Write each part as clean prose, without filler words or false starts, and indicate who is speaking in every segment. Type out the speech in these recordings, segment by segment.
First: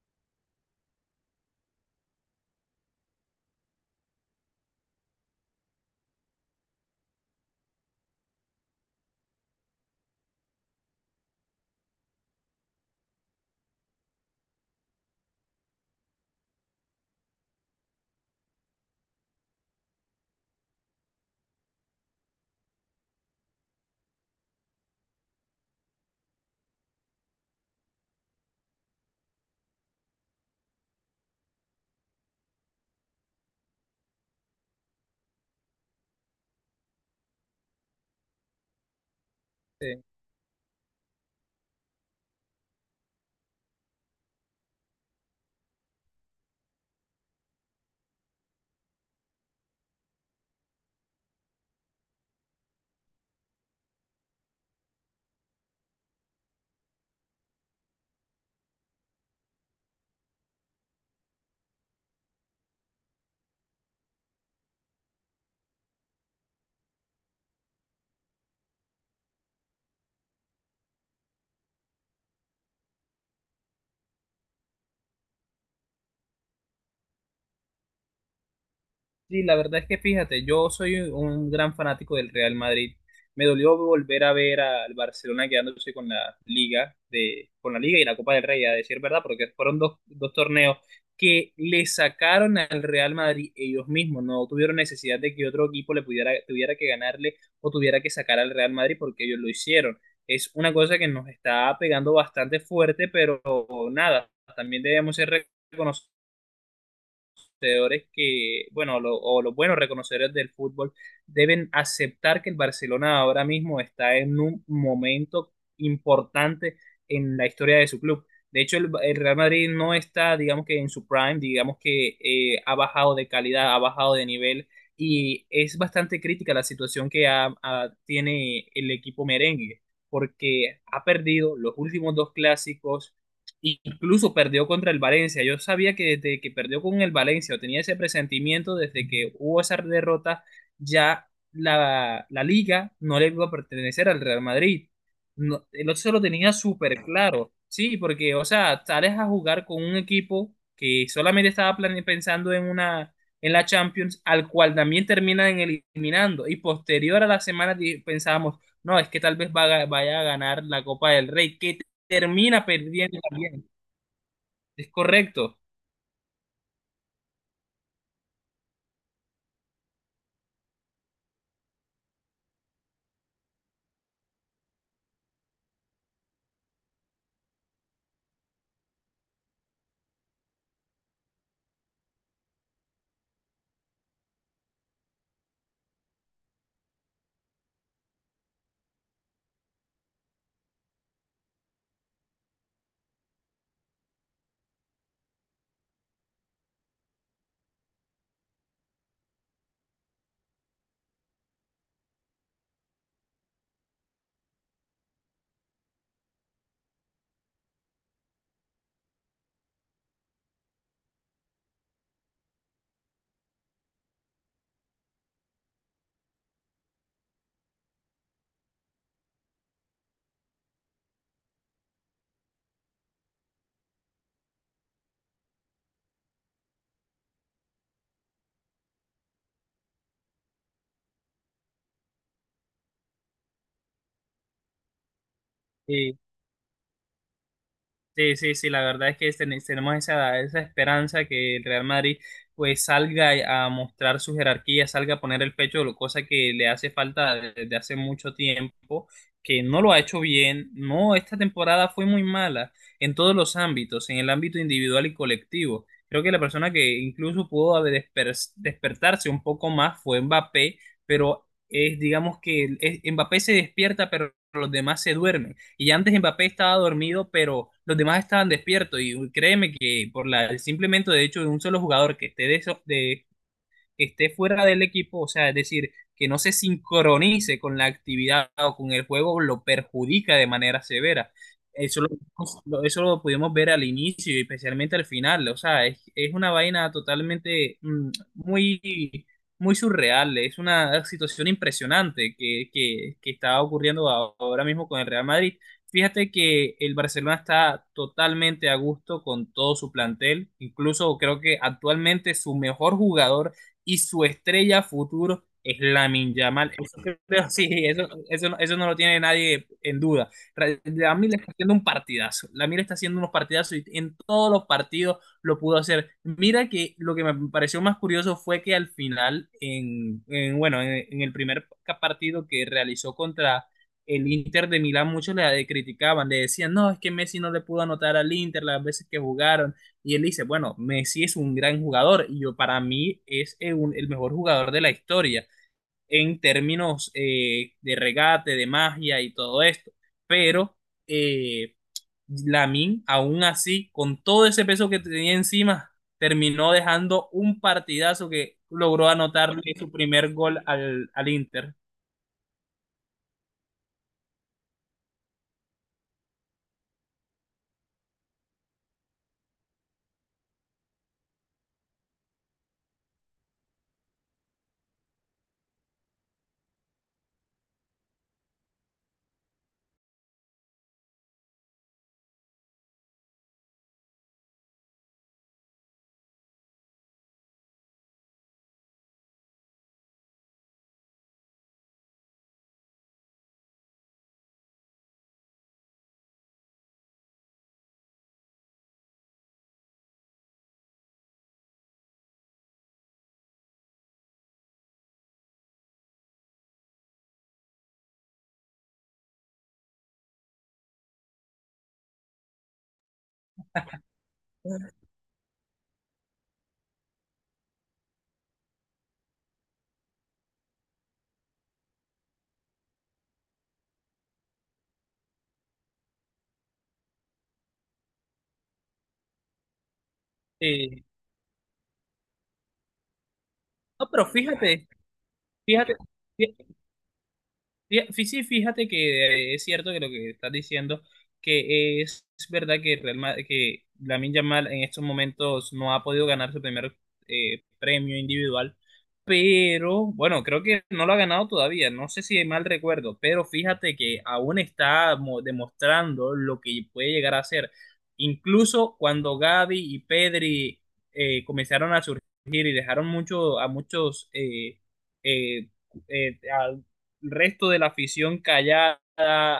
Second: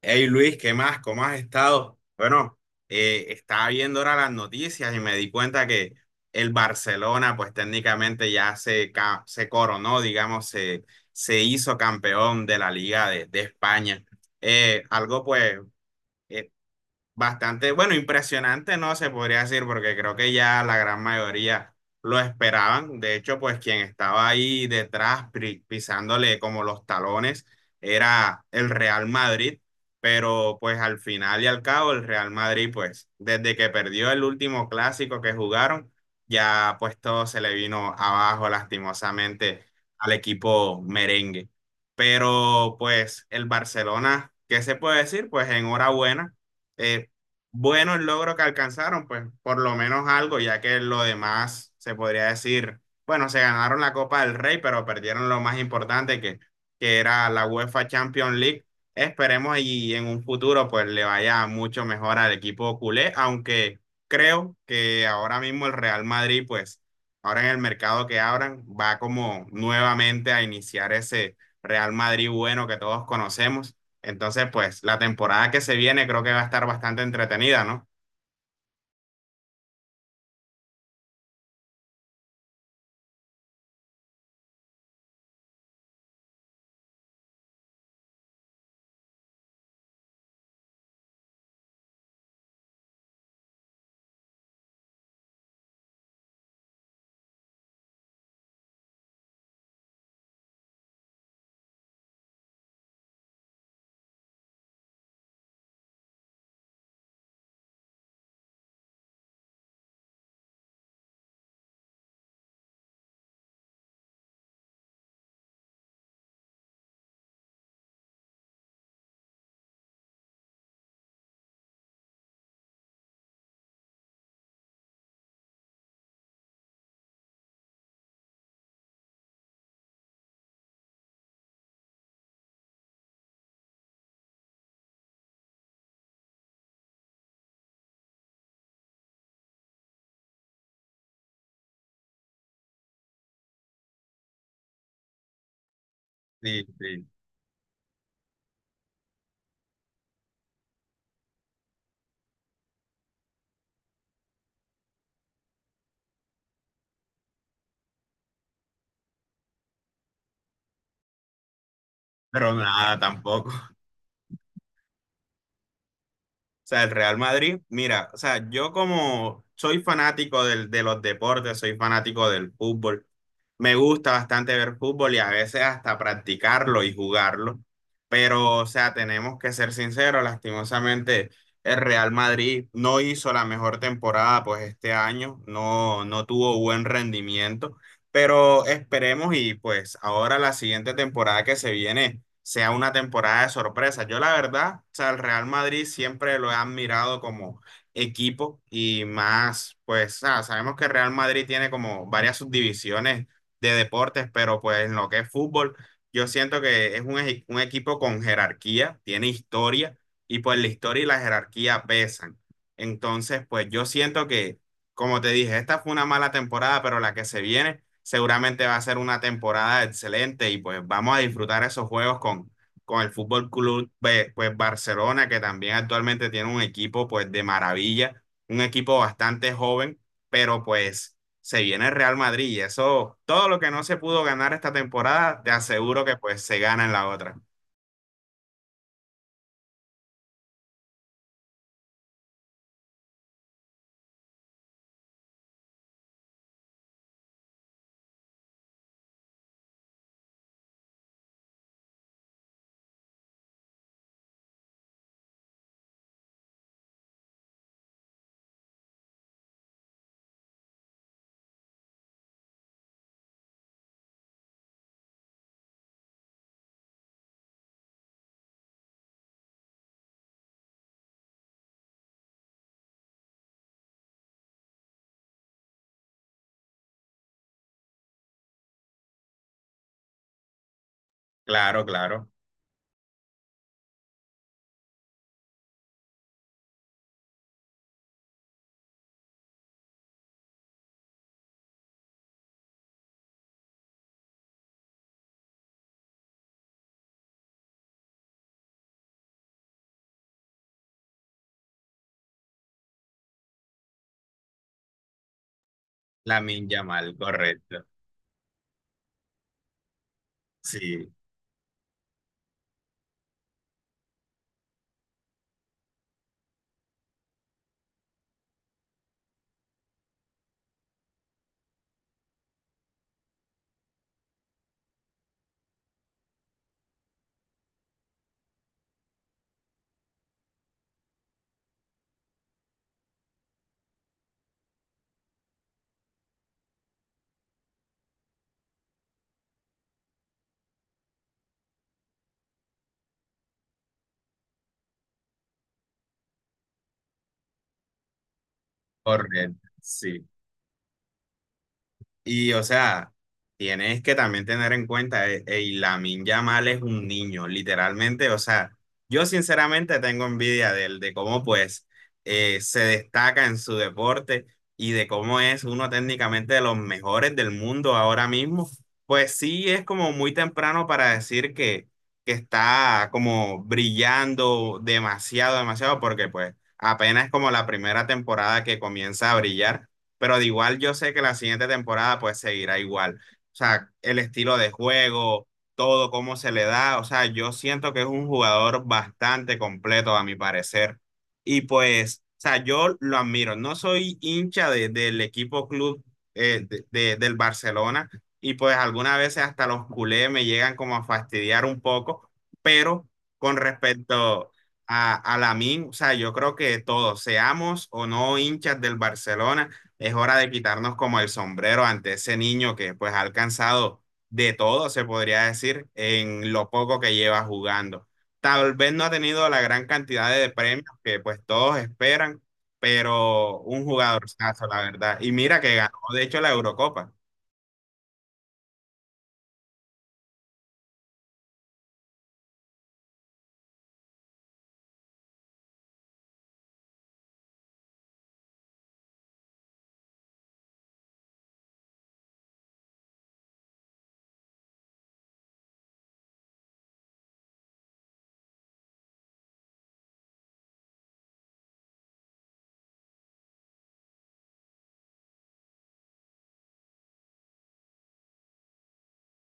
Speaker 1: Hey Luis, ¿qué más? ¿Cómo has estado? Bueno, estaba viendo ahora las noticias y me di cuenta que el Barcelona, pues técnicamente se coronó, digamos, se hizo campeón de la Liga de España. Eh, algo pues eh, Bastante, bueno, impresionante, no se podría decir, porque creo que ya la gran mayoría lo esperaban. De hecho, pues quien estaba ahí detrás pisándole como los talones era el Real Madrid, pero pues al final y al cabo el Real Madrid, pues desde que perdió el último clásico que jugaron, ya pues todo se le vino abajo lastimosamente
Speaker 2: Sí,
Speaker 1: al equipo merengue. Pero pues el Barcelona, ¿qué se puede decir? Pues enhorabuena eh, bueno el logro que alcanzaron, pues por lo menos algo, ya que lo demás se podría decir, bueno, se ganaron la Copa del Rey, pero perdieron lo más importante que era la UEFA Champions League. Esperemos y en un futuro pues le vaya mucho mejor al equipo culé, aunque creo que ahora mismo el Real Madrid pues ahora en el mercado que abran va como nuevamente a iniciar ese Real Madrid, bueno, que todos conocemos. Entonces, pues la temporada que se viene creo que va a estar bastante entretenida, ¿no?
Speaker 2: Sí, la verdad es que fíjate, yo soy un gran fanático del Real Madrid. Me dolió volver a ver al Barcelona quedándose con la con la Liga y la Copa del Rey, a decir verdad, porque fueron dos torneos que le sacaron al Real Madrid ellos mismos. No tuvieron necesidad de que otro equipo le tuviera que ganarle o tuviera que sacar al Real Madrid porque ellos lo hicieron. Es una cosa que nos está pegando bastante fuerte, pero nada, también debemos ser reconocidos conocedores que, bueno, lo- o los buenos reconocedores del fútbol deben aceptar que el Barcelona ahora mismo está en un momento importante en la historia de su club. De hecho, el Real Madrid no está, digamos que en su prime, digamos que ha bajado de calidad, ha bajado de nivel y es bastante crítica la situación que tiene el equipo merengue porque ha perdido los últimos dos clásicos. Incluso perdió contra el Valencia. Yo sabía que desde que perdió con el Valencia, o tenía ese presentimiento desde que hubo esa derrota, ya la liga no le iba a pertenecer al Real Madrid. No, el otro se lo tenía
Speaker 1: Sí,
Speaker 2: súper
Speaker 1: sí.
Speaker 2: claro. Sí, porque, o sea, sales a jugar con un equipo que solamente estaba pensando en una en la Champions, al cual también terminan eliminando. Y posterior a la semana pensábamos, no, es que tal vez vaya a ganar la Copa del Rey, que
Speaker 1: Pero
Speaker 2: termina
Speaker 1: nada,
Speaker 2: perdiendo
Speaker 1: tampoco.
Speaker 2: también. Es correcto.
Speaker 1: O sea, el Real Madrid, mira, o sea, yo como soy fanático de los deportes, soy fanático del fútbol. Me gusta bastante ver fútbol y a veces hasta practicarlo y jugarlo, pero o sea, tenemos que ser sinceros, lastimosamente el Real Madrid no hizo la mejor temporada pues este año, no, no tuvo buen rendimiento, pero esperemos y pues ahora la siguiente temporada que se viene sea una temporada de sorpresa. Yo la verdad, o sea, el Real Madrid siempre lo he admirado como equipo y más, pues ah, sabemos que el Real Madrid tiene como varias subdivisiones de deportes, pero pues en lo que es fútbol, yo siento que es un, un equipo con jerarquía, tiene historia, y pues la historia y la jerarquía pesan. Entonces, pues yo siento que, como te dije, esta fue una mala temporada, pero la que se viene seguramente va a ser una temporada excelente y pues vamos a disfrutar esos juegos con el Fútbol Club pues, Barcelona, que también actualmente tiene un equipo pues de maravilla, un equipo bastante joven, pero pues se viene el Real Madrid y eso, todo lo que no se pudo ganar esta temporada, te aseguro
Speaker 2: Eh,
Speaker 1: que pues se gana en la otra.
Speaker 2: Sí, sí, sí, la verdad es que tenemos esa esperanza que el Real Madrid pues salga a mostrar su jerarquía, salga a poner el pecho, cosa que le hace falta desde hace mucho tiempo, que no lo ha hecho bien. No, esta temporada fue muy mala en todos los ámbitos, en el ámbito individual y colectivo. Creo que la persona que incluso pudo haber despertarse un poco más fue Mbappé, pero es, digamos que Mbappé se despierta, pero los demás se duermen. Y antes Mbappé estaba dormido, pero los demás estaban despiertos. Y créeme que por el simplemente de hecho de un solo jugador que de esté fuera del equipo, o sea, es decir, que no se sincronice con la actividad o con el juego, lo perjudica de manera severa.
Speaker 1: Claro, claro.
Speaker 2: Eso lo pudimos ver al inicio y especialmente al final. O sea, es una vaina totalmente muy, muy surreal. Es una situación impresionante que está ocurriendo ahora mismo con el Real Madrid. Fíjate que el Barcelona está totalmente a gusto con todo su plantel. Incluso creo que actualmente su mejor jugador y su estrella futuro es Lamin
Speaker 1: Lamine
Speaker 2: Yamal.
Speaker 1: Yamal,
Speaker 2: Eso, sí,
Speaker 1: correcto.
Speaker 2: no, eso, no lo tiene nadie en duda.
Speaker 1: Sí,
Speaker 2: Lamin está haciendo un partidazo. Lamin está haciendo unos partidazos y en todos los partidos lo pudo hacer. Mira que lo que me pareció más curioso fue que al final, en bueno, en, el primer partido que realizó contra el Inter de Milán, muchos le criticaban, le decían, no, es que Messi no le pudo anotar al Inter las veces que jugaron, y él dice, bueno, Messi es un gran jugador y yo para mí es el mejor jugador de la historia en términos de regate, de magia y todo esto. Pero eh, Lamine, aún así, con todo ese peso que tenía encima, terminó dejando un partidazo que logró
Speaker 1: correcto.
Speaker 2: anotarle su
Speaker 1: Sí.
Speaker 2: primer gol al Inter.
Speaker 1: Y o sea, tienes que también tener en cuenta, ey, Lamine Yamal es un niño, literalmente. O sea, yo sinceramente tengo envidia de él, de cómo pues se destaca en su deporte y de cómo es uno técnicamente de los mejores del mundo ahora mismo. Pues sí, es como muy temprano para decir que está como brillando demasiado, demasiado, porque pues apenas como la primera temporada que comienza a brillar, pero de igual yo sé que la siguiente temporada pues seguirá igual. O sea, el estilo de juego, todo cómo se le da, o sea, yo siento que es un jugador bastante completo a mi parecer. Y pues, o sea, yo lo admiro. No soy hincha del equipo club del Barcelona y pues algunas veces hasta los culés me llegan como a fastidiar un poco, pero con respecto a Lamine, o sea, yo creo que todos, seamos o no hinchas del Barcelona, es hora de quitarnos como el sombrero ante ese niño que pues ha alcanzado de todo, se podría decir, en lo poco que lleva jugando. Tal vez no ha tenido la gran cantidad de premios
Speaker 2: Eh,
Speaker 1: que pues todos esperan, pero un
Speaker 2: no,
Speaker 1: jugador
Speaker 2: pero
Speaker 1: la
Speaker 2: fíjate,
Speaker 1: verdad. Y mira que
Speaker 2: fíjate,
Speaker 1: ganó, de hecho, la Eurocopa.
Speaker 2: Fí- fí- sí, fíjate que es cierto que lo que estás diciendo, que es verdad que, Lamine Yamal en estos momentos no ha podido ganar su primer premio individual, pero bueno, creo que no lo ha ganado todavía, no sé si mal recuerdo, pero fíjate que aún está demostrando lo que puede llegar a ser. Incluso cuando Gavi y Pedri comenzaron a surgir y dejaron mucho, a eh, eh, resto de la afición callada,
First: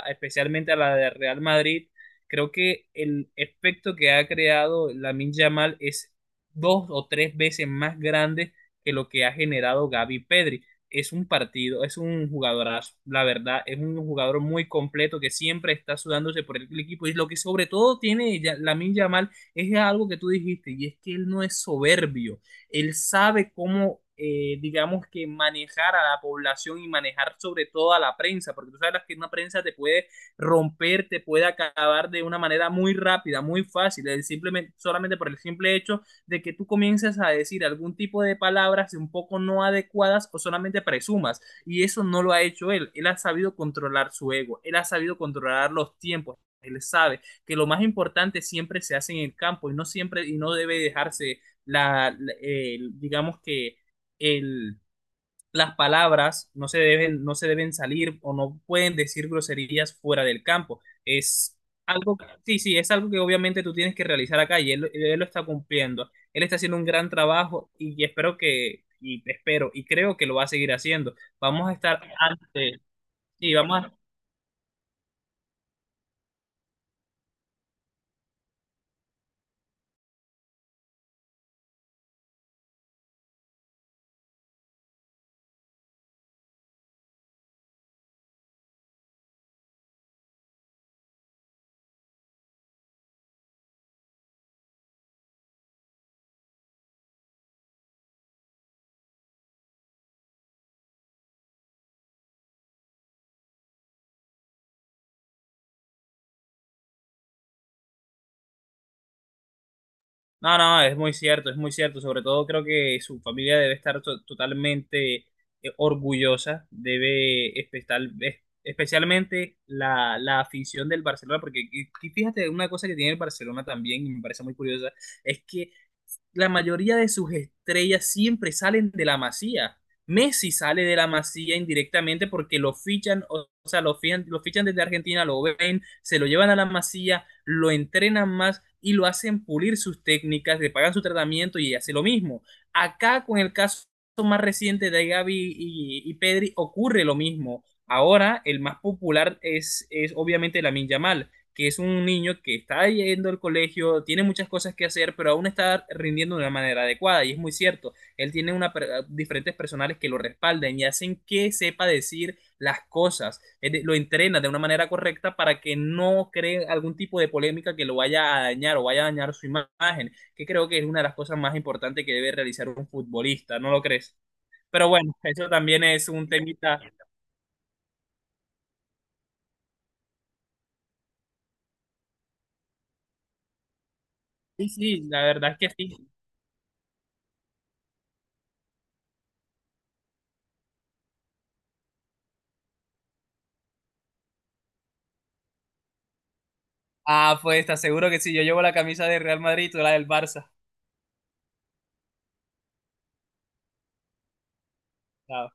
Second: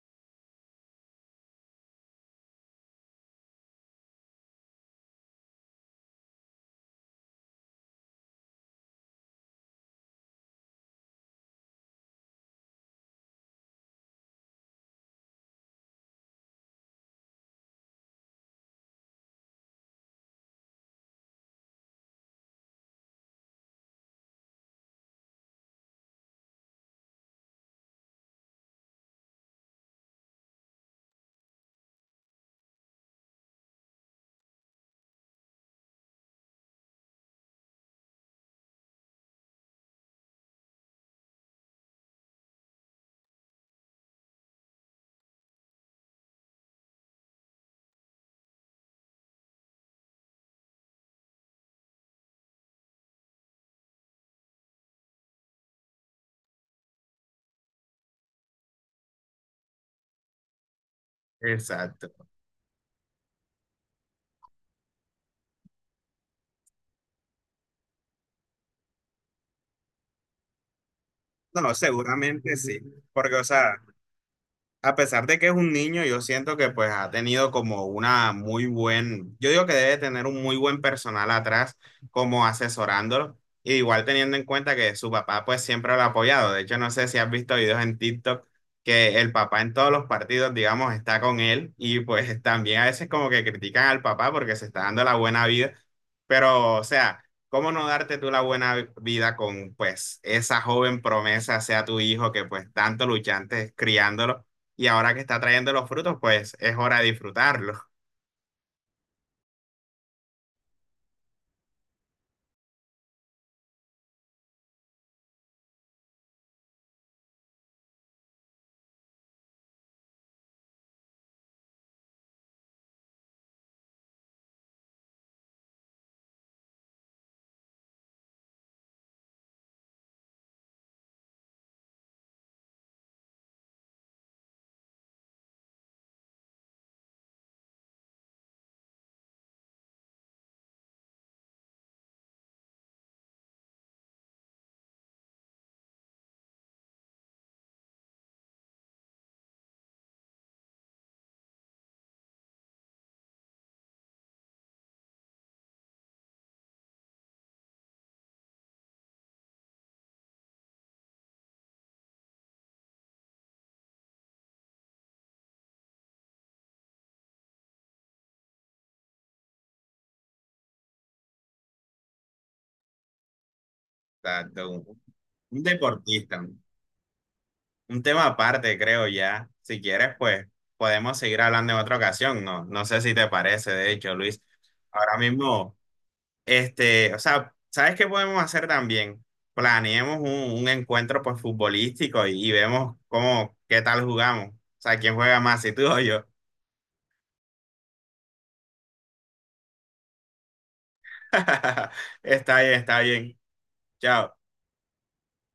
Speaker 2: especialmente a la de Real Madrid, creo que el efecto que ha creado Lamin Yamal es dos o tres veces más grande que lo que ha generado Gavi Pedri. Es un partido, es un jugadorazo, la verdad, es un jugador muy completo que siempre está sudándose por el equipo. Y lo que sobre todo tiene Lamine Yamal es algo que tú dijiste, y es que él no es soberbio. Él sabe cómo, digamos que manejar a la población y manejar sobre todo a la prensa, porque tú sabes que una prensa te puede romper, te puede acabar de una manera muy rápida, muy fácil, solamente por el simple hecho de que tú comiences a decir algún tipo de palabras un poco no adecuadas o solamente presumas, y eso no lo ha hecho él, él ha sabido controlar su ego, él ha sabido controlar los tiempos, él sabe que lo más importante siempre se hace en el campo y no siempre y no debe dejarse digamos que el, las palabras no se deben salir o no pueden decir groserías fuera del campo. Es
Speaker 1: Exacto.
Speaker 2: algo, sí, sí, es algo que obviamente tú tienes que realizar acá y él lo está cumpliendo. Él está haciendo un gran trabajo y espero y creo que lo va a seguir haciendo. Vamos a
Speaker 1: No,
Speaker 2: estar
Speaker 1: seguramente sí,
Speaker 2: ante,
Speaker 1: porque, o
Speaker 2: sí,
Speaker 1: sea,
Speaker 2: vamos a
Speaker 1: a pesar de que es un niño, yo siento que pues ha tenido como una muy buen, yo digo que debe tener un muy buen personal atrás como asesorándolo, y igual teniendo en cuenta que su papá pues siempre lo ha apoyado. De hecho, no sé si has visto videos en TikTok que el papá en todos los partidos, digamos, está con él y pues también a veces como que critican al papá porque se está dando la buena vida, pero o sea, ¿cómo no darte tú la buena vida con pues esa joven promesa, sea tu hijo que pues tanto luchaste criándolo? Y ahora que está trayendo los frutos, pues es hora de disfrutarlos.
Speaker 2: No, no, es muy cierto, es muy cierto. Sobre todo creo que su familia debe estar totalmente orgullosa, especialmente la afición del Barcelona, porque y fíjate una cosa que tiene el Barcelona también, y me parece muy curiosa, es que la mayoría de sus estrellas siempre salen de la Masía. Messi sale de la Masía indirectamente porque lo fichan, o sea, lo fichan desde Argentina, lo ven, se lo llevan a la Masía, lo entrenan más y lo hacen pulir sus técnicas, le pagan su tratamiento y hace lo mismo. Acá con el caso más reciente de Gavi y Pedri ocurre lo mismo. Ahora el más popular es obviamente Lamin Yamal que es un niño que está yendo al colegio, tiene muchas cosas que hacer, pero aún está rindiendo de una manera adecuada. Y es muy cierto, él tiene una, diferentes personales que lo respalden y hacen que sepa decir las cosas, él lo entrena de una manera correcta para que no cree algún tipo de polémica que lo vaya a dañar o vaya a dañar su imagen, que creo que es una de las cosas más importantes que debe realizar un futbolista, ¿no lo crees?
Speaker 1: Exacto,
Speaker 2: Pero bueno, eso
Speaker 1: un
Speaker 2: también es un
Speaker 1: deportista,
Speaker 2: temita.
Speaker 1: un tema aparte, creo ya. Si quieres, pues podemos seguir hablando en otra ocasión, ¿no? No sé si te parece, de hecho, Luis.
Speaker 2: Sí, sí,
Speaker 1: Ahora
Speaker 2: la verdad es que
Speaker 1: mismo,
Speaker 2: sí.
Speaker 1: este, o sea, ¿sabes qué podemos hacer también? Planeemos un encuentro pues futbolístico y vemos cómo, qué tal jugamos. O sea, quién juega más, si tú o yo.
Speaker 2: Ah, pues te aseguro que si yo llevo la camisa del Real Madrid, tú la del Barça.
Speaker 1: Está bien, está bien. Chao.
Speaker 2: Ah,